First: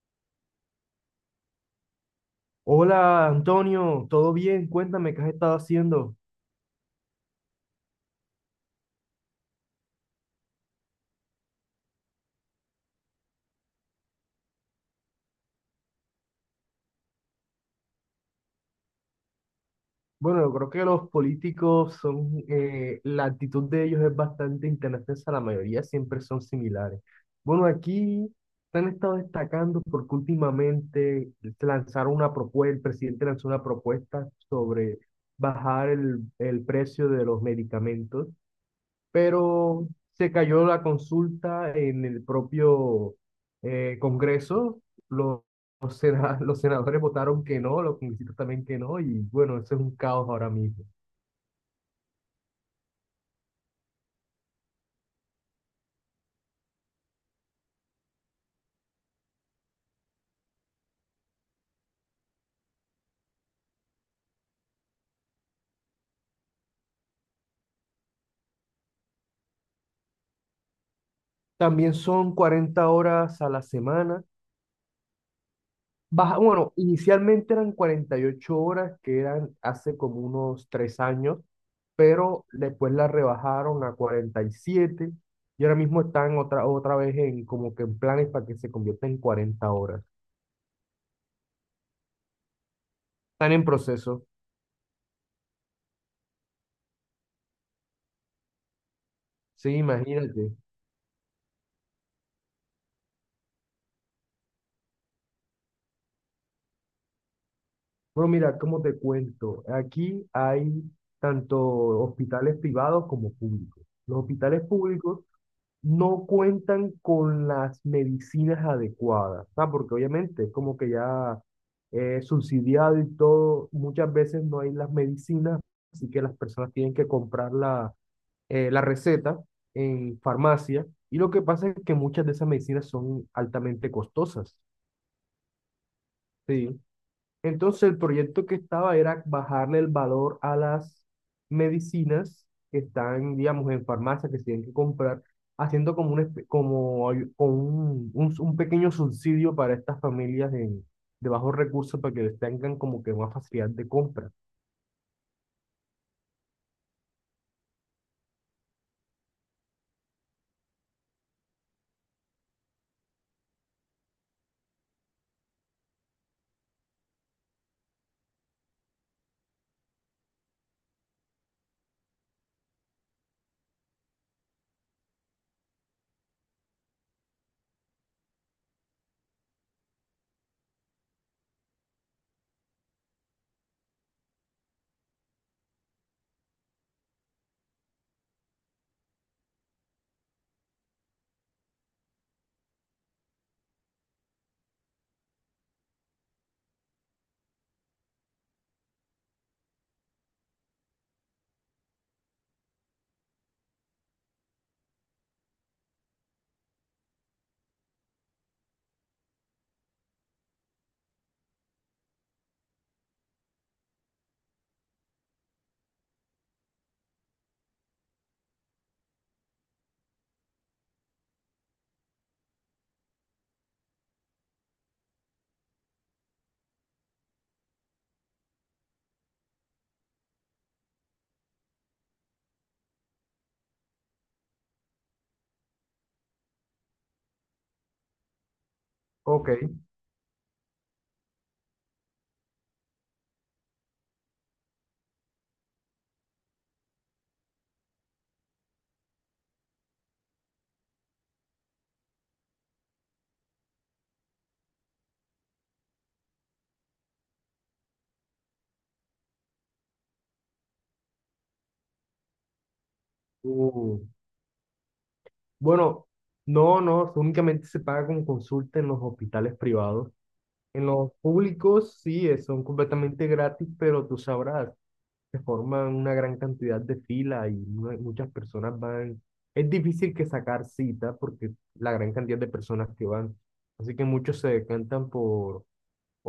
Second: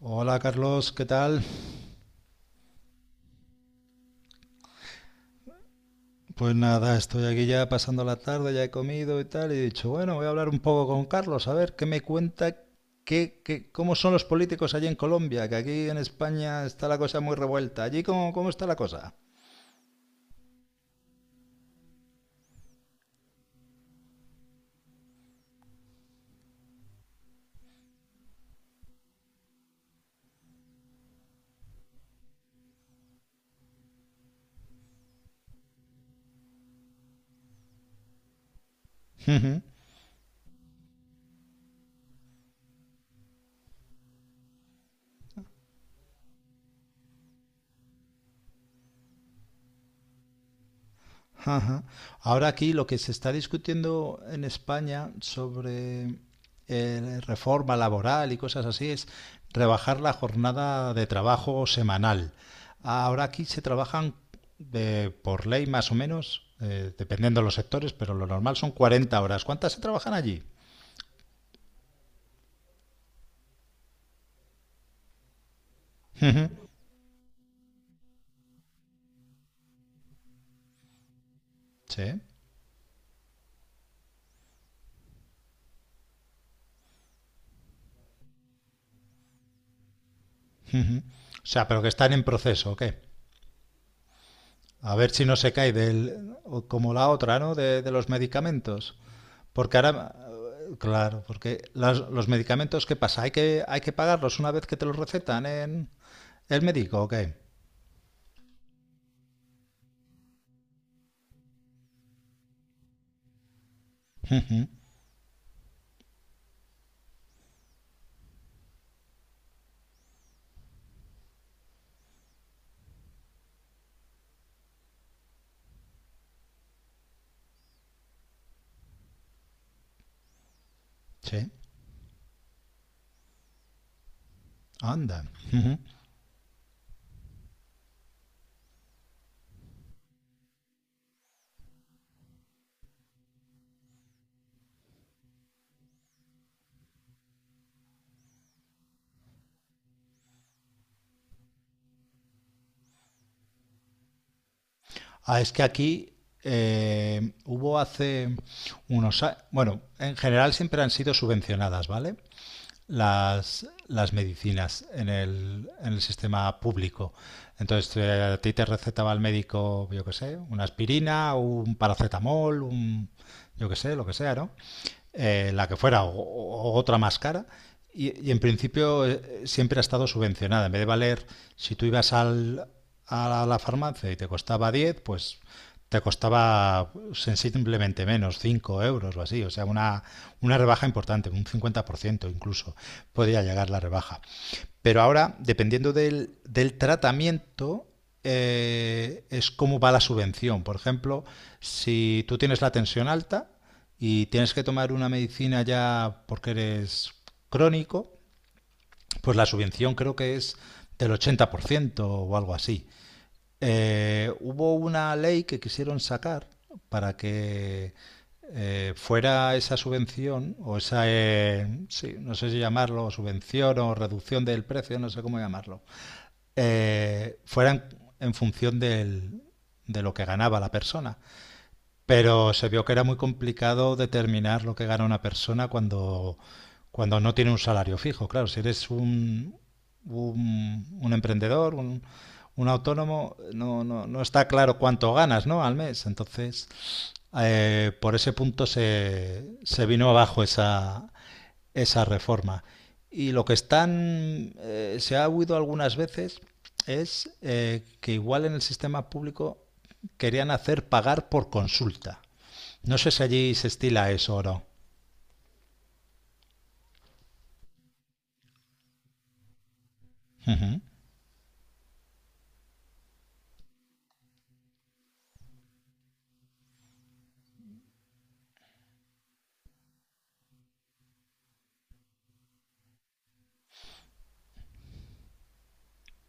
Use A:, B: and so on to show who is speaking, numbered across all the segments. A: Hola Carlos, ¿qué tal?
B: Hola Antonio, ¿todo bien? Cuéntame, ¿qué has estado haciendo?
A: Pues nada, estoy aquí ya pasando la tarde, ya he comido y tal, y he dicho, bueno, voy a hablar un poco con Carlos, a ver qué me cuenta, cómo son los políticos allí en Colombia, que aquí en España está la cosa muy revuelta. ¿Allí cómo está la cosa?
B: Bueno, yo creo que los políticos son, la actitud de ellos es bastante intensa, la mayoría siempre son similares. Bueno, aquí se han estado destacando porque últimamente se lanzaron una propuesta, el presidente lanzó una propuesta sobre bajar el precio de los medicamentos, pero se cayó la consulta en el propio Congreso. Los los senadores votaron que no, los congresistas también que no, y bueno, eso es un caos ahora mismo.
A: Ajá. Ahora aquí lo que se está discutiendo en España sobre reforma laboral y cosas así es rebajar la jornada de trabajo semanal. Ahora aquí se trabajan por ley más o menos, dependiendo de los sectores, pero lo normal son 40 horas. ¿Cuántas se trabajan allí?
B: También son 40 horas a la semana. Baja,
A: Ujú.
B: bueno, inicialmente eran 48 horas, que eran hace como unos 3 años,
A: Sí.
B: pero después la rebajaron a 47 y siete y ahora mismo están otra vez en como que en planes para que se convierta en 40 horas.
A: O sea, pero que están en proceso, ¿o qué?
B: Están en proceso,
A: A ver si no se cae del, o como la otra, ¿no? De los medicamentos.
B: sí,
A: Porque ahora,
B: imagínate.
A: claro, porque los medicamentos, ¿qué pasa? ¿Hay que pagarlos una vez que te los recetan en el médico o qué?
B: Bueno, mira, cómo te cuento, aquí hay tanto hospitales privados como públicos. Los hospitales públicos no cuentan con las medicinas adecuadas, ¿sabes? Porque obviamente es como que ya subsidiado y todo, muchas veces no hay las medicinas, así que las personas tienen que comprar la, la receta en farmacia. Y lo que
A: Sí,
B: pasa es que muchas de esas medicinas son altamente costosas,
A: anda. Ujú.
B: ¿sí? Entonces el proyecto que estaba era bajarle el valor a las medicinas que están, digamos, en farmacia, que se tienen que comprar, haciendo como un, como un, pequeño subsidio para estas familias de bajos recursos para que les tengan como que más facilidad de compra.
A: Ah, es que aquí hubo hace unos años, bueno, en general siempre han sido subvencionadas, ¿vale? Las medicinas en en el sistema público. Entonces, a ti te recetaba el médico, yo qué sé, una aspirina, un paracetamol, un, yo qué sé, lo que sea, ¿no? La que fuera, o otra más cara. Y en principio siempre ha estado subvencionada. En vez de valer, si tú ibas al, a la, farmacia y te costaba diez, pues te costaba sensiblemente menos, 5 euros o así, o sea, una rebaja importante, un 50% incluso podía llegar la rebaja. Pero ahora, dependiendo del tratamiento, es cómo va la subvención. Por ejemplo, si tú tienes la tensión alta y tienes que tomar una medicina ya porque eres crónico, pues la subvención creo que es del 80% o algo así. Hubo una ley que quisieron sacar para que fuera esa subvención o esa, sí, no sé si llamarlo subvención o reducción del precio, no sé cómo llamarlo, fueran en función del- de lo que ganaba la persona. Pero se vio que era muy complicado determinar lo que gana una persona cuando no tiene un salario fijo. Claro, si eres
B: Ok.
A: un emprendedor, un autónomo, no, no, no está claro cuánto ganas, ¿no? Al mes. Entonces, por ese punto se, se vino abajo esa, esa reforma. Y lo que están, se ha huido algunas veces es que igual en el sistema público querían hacer pagar por consulta. No sé si allí se
B: Uh,
A: estila eso o no.
B: bueno, no, no, únicamente se paga con consulta en los hospitales privados.
A: Ujú.
B: En los públicos sí, son completamente gratis, pero tú sabrás, se forman una gran cantidad de filas y muchas personas van. Es difícil que sacar cita porque la gran cantidad de personas que van. Así que muchos se decantan por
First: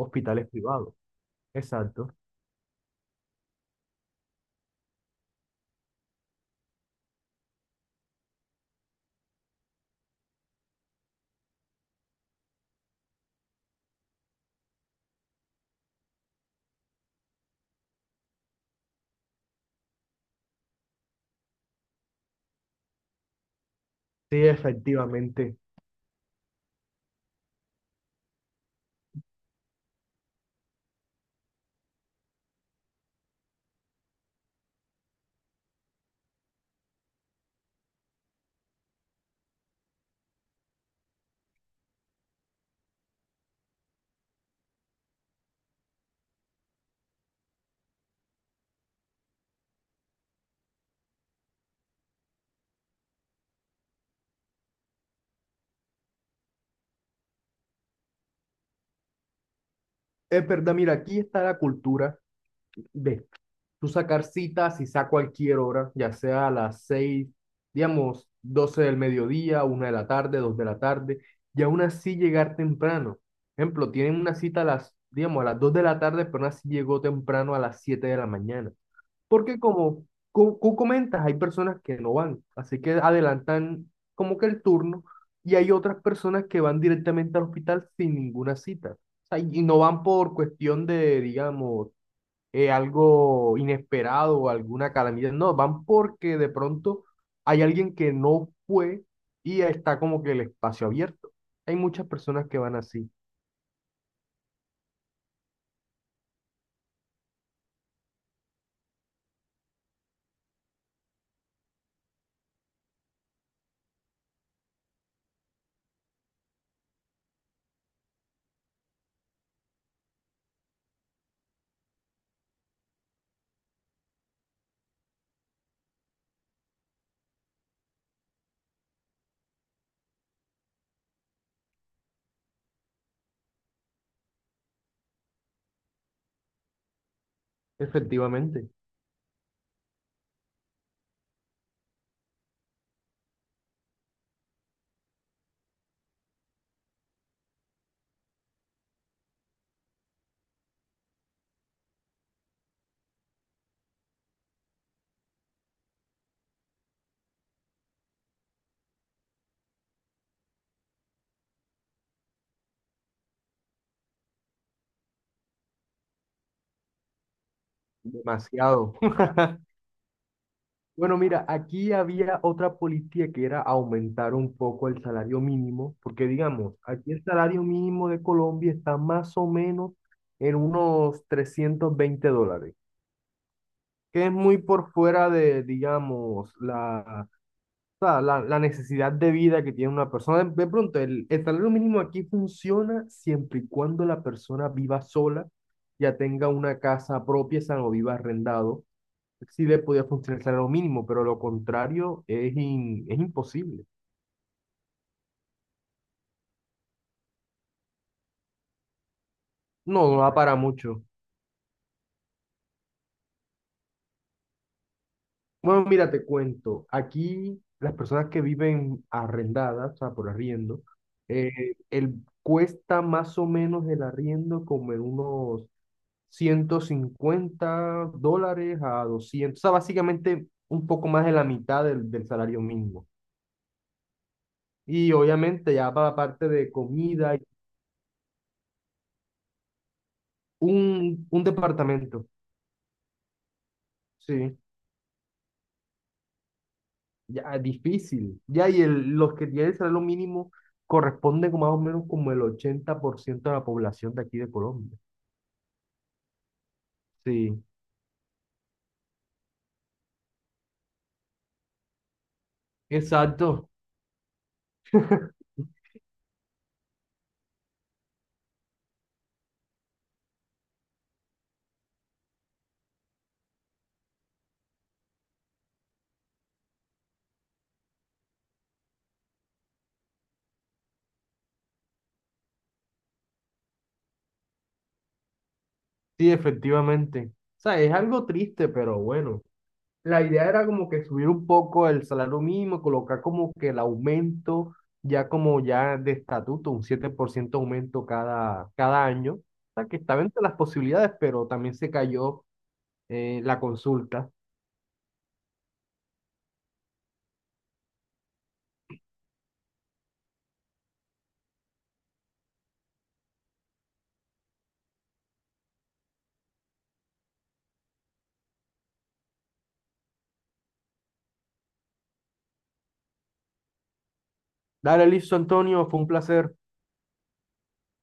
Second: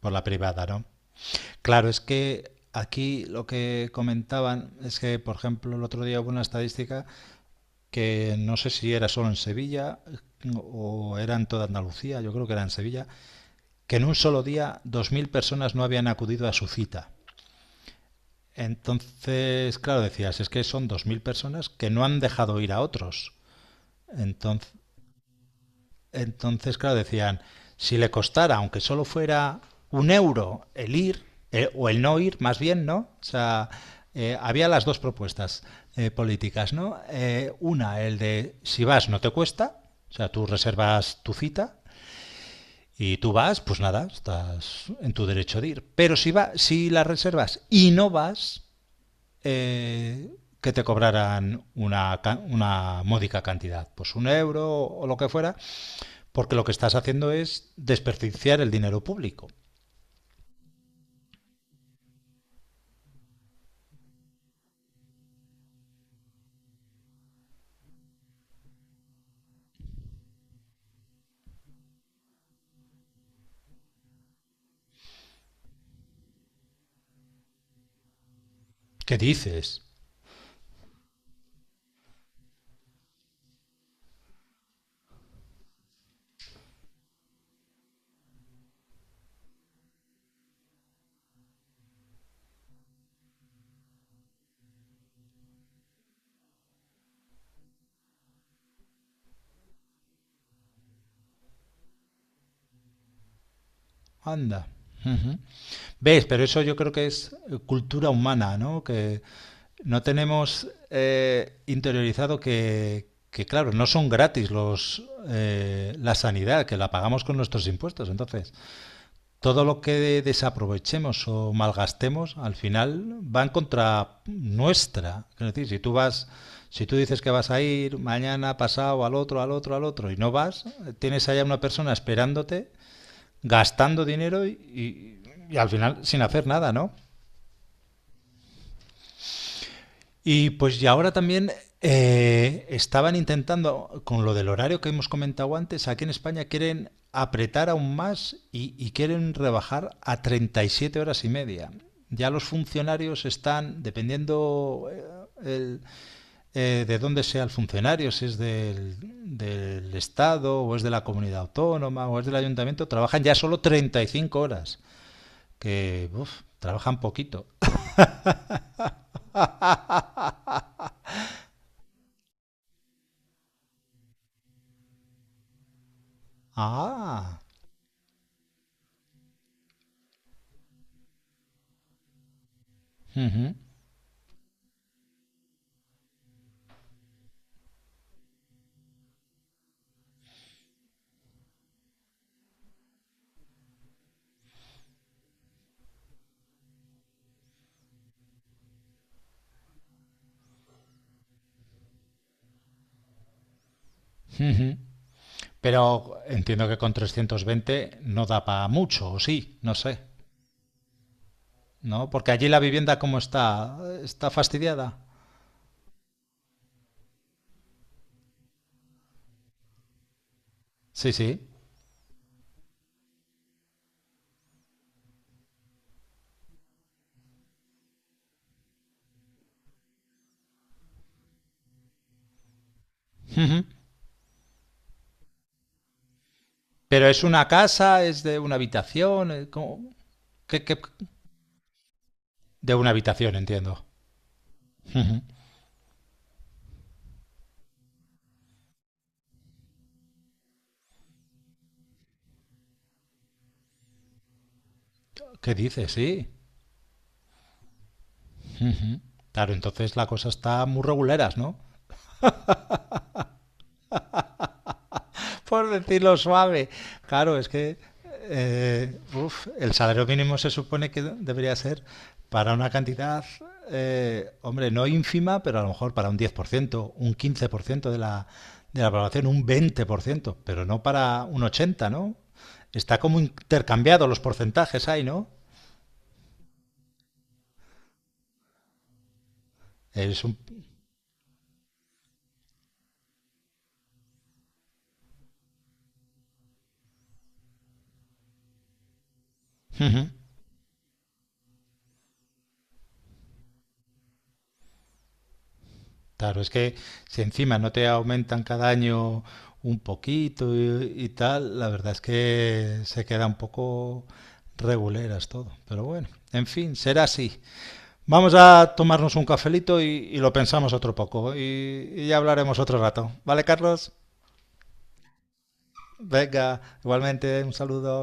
A: Por la privada, ¿no?
B: privados.
A: Claro, es
B: Exacto.
A: que aquí lo que comentaban es que, por ejemplo, el otro día hubo una estadística que no sé si era solo en Sevilla o era en toda Andalucía, yo creo que era en Sevilla, que en un solo día 2.000 personas no habían acudido a su cita. Entonces, claro, decías, es que son 2.000 personas que no han dejado ir a otros.
B: Sí,
A: Entonces,
B: efectivamente.
A: entonces, claro, decían, si le costara, aunque solo fuera un euro el ir, o el no ir, más bien, ¿no? O sea, había las dos propuestas políticas, ¿no? Una, el de si vas no te cuesta, o sea, tú reservas tu cita y tú vas, pues nada, estás en tu derecho de ir. Pero si la reservas y no vas, eh, que te cobraran una módica cantidad, pues un euro o lo que fuera, porque lo que estás haciendo es desperdiciar el dinero público.
B: Es verdad, mira, aquí está la cultura de tú sacar citas y a cualquier hora, ya sea a las 6, digamos, 12 del mediodía, 1 de la tarde, 2 de la tarde, y aún así llegar temprano. Ejemplo, tienen una cita a las, digamos, a las 2 de la tarde, pero aún así llegó temprano a las 7 de la mañana.
A: ¿Qué
B: Porque
A: dices?
B: como tú comentas, hay personas que no van, así que adelantan como que el turno y hay otras personas que van directamente al hospital sin ninguna cita. O sea, y no van por cuestión de, digamos, algo inesperado o alguna calamidad, no, van porque de pronto hay alguien que no fue y está como que el espacio abierto. Hay muchas personas que van así,
A: Anda. Ujú. ¿Ves? Pero eso yo creo que es cultura humana, ¿no? Que no tenemos interiorizado que, claro, no son gratis la sanidad, que la pagamos con nuestros impuestos. Entonces, todo lo que desaprovechemos o malgastemos al final va en contra nuestra. Es decir, si tú vas, si tú dices que vas a ir mañana, pasado, al otro, al otro, al otro y no vas, tienes allá una persona esperándote, gastando dinero y al final sin hacer nada, ¿no?
B: efectivamente,
A: Y pues y ahora también estaban intentando, con lo del horario que hemos comentado antes, aquí en España quieren apretar aún más y quieren rebajar a 37 horas y media. Ya los funcionarios están, dependiendo de dónde sea el funcionario, si es del Estado o es de la comunidad autónoma o es del ayuntamiento, trabajan ya solo 35 horas, que uf, trabajan poquito.
B: demasiado. Bueno, mira, aquí había otra política que era aumentar un poco el salario mínimo, porque digamos, aquí el
A: Ah,
B: salario mínimo de Colombia está más o menos en unos 320 dólares,
A: ujú.
B: que es muy por fuera de, digamos, la, o sea, la necesidad de vida que tiene una persona. De pronto, el salario mínimo aquí funciona siempre y cuando la persona viva sola, ya tenga una casa propia, o sea, no viva arrendado, sí le podía funcionar el salario mínimo, pero lo contrario es, es imposible.
A: Pero entiendo que con 320 no da para mucho, o sí, no sé,
B: No, no da para mucho.
A: ¿no? Porque allí la vivienda cómo está, está fastidiada.
B: Bueno, mira, te cuento. Aquí las personas que viven arrendadas, o sea, por arriendo,
A: Sí, sí.
B: eh, el, cuesta más o menos el arriendo como en unos 150 dólares a 200, o sea, básicamente un poco más de la mitad del salario mínimo. Y obviamente ya para la parte de
A: Pero es
B: comida,
A: una casa, es de una habitación, ¿cómo? ¿Qué?
B: un, departamento,
A: De una habitación, entiendo.
B: sí. Ya, ah, difícil. Ya, y el, los que tienen el salario mínimo corresponden con más o menos como el 80% de la población de aquí de Colombia.
A: ¿Qué dices? Sí.
B: Sí,
A: Claro, entonces la cosa está muy reguleras, ¿no?
B: exacto.
A: Por decirlo suave. Claro, es que uf, el salario mínimo se supone que debería ser para una cantidad, hombre, no ínfima, pero a lo mejor para un 10%, un 15% de la población, un 20%, pero no para un 80%, ¿no? Está como intercambiado los porcentajes ahí, ¿no?
B: Sí, efectivamente. O sea, es algo triste, pero bueno. La
A: Es un...
B: idea era como que subir un poco el salario mínimo, colocar como que el aumento ya como ya de estatuto, un 7% aumento cada año. O sea, que
A: Ujú.
B: estaba entre las posibilidades, pero también se cayó la consulta.
A: Claro, es que si encima no te aumentan cada año un poquito y tal, la verdad es que se queda un poco reguleras todo. Pero bueno, en fin, será así. Vamos a tomarnos un cafelito y lo pensamos otro poco y ya hablaremos otro rato. ¿Vale, Carlos?
B: Dale, listo, Antonio, fue un placer.
A: Venga, igualmente, un saludo.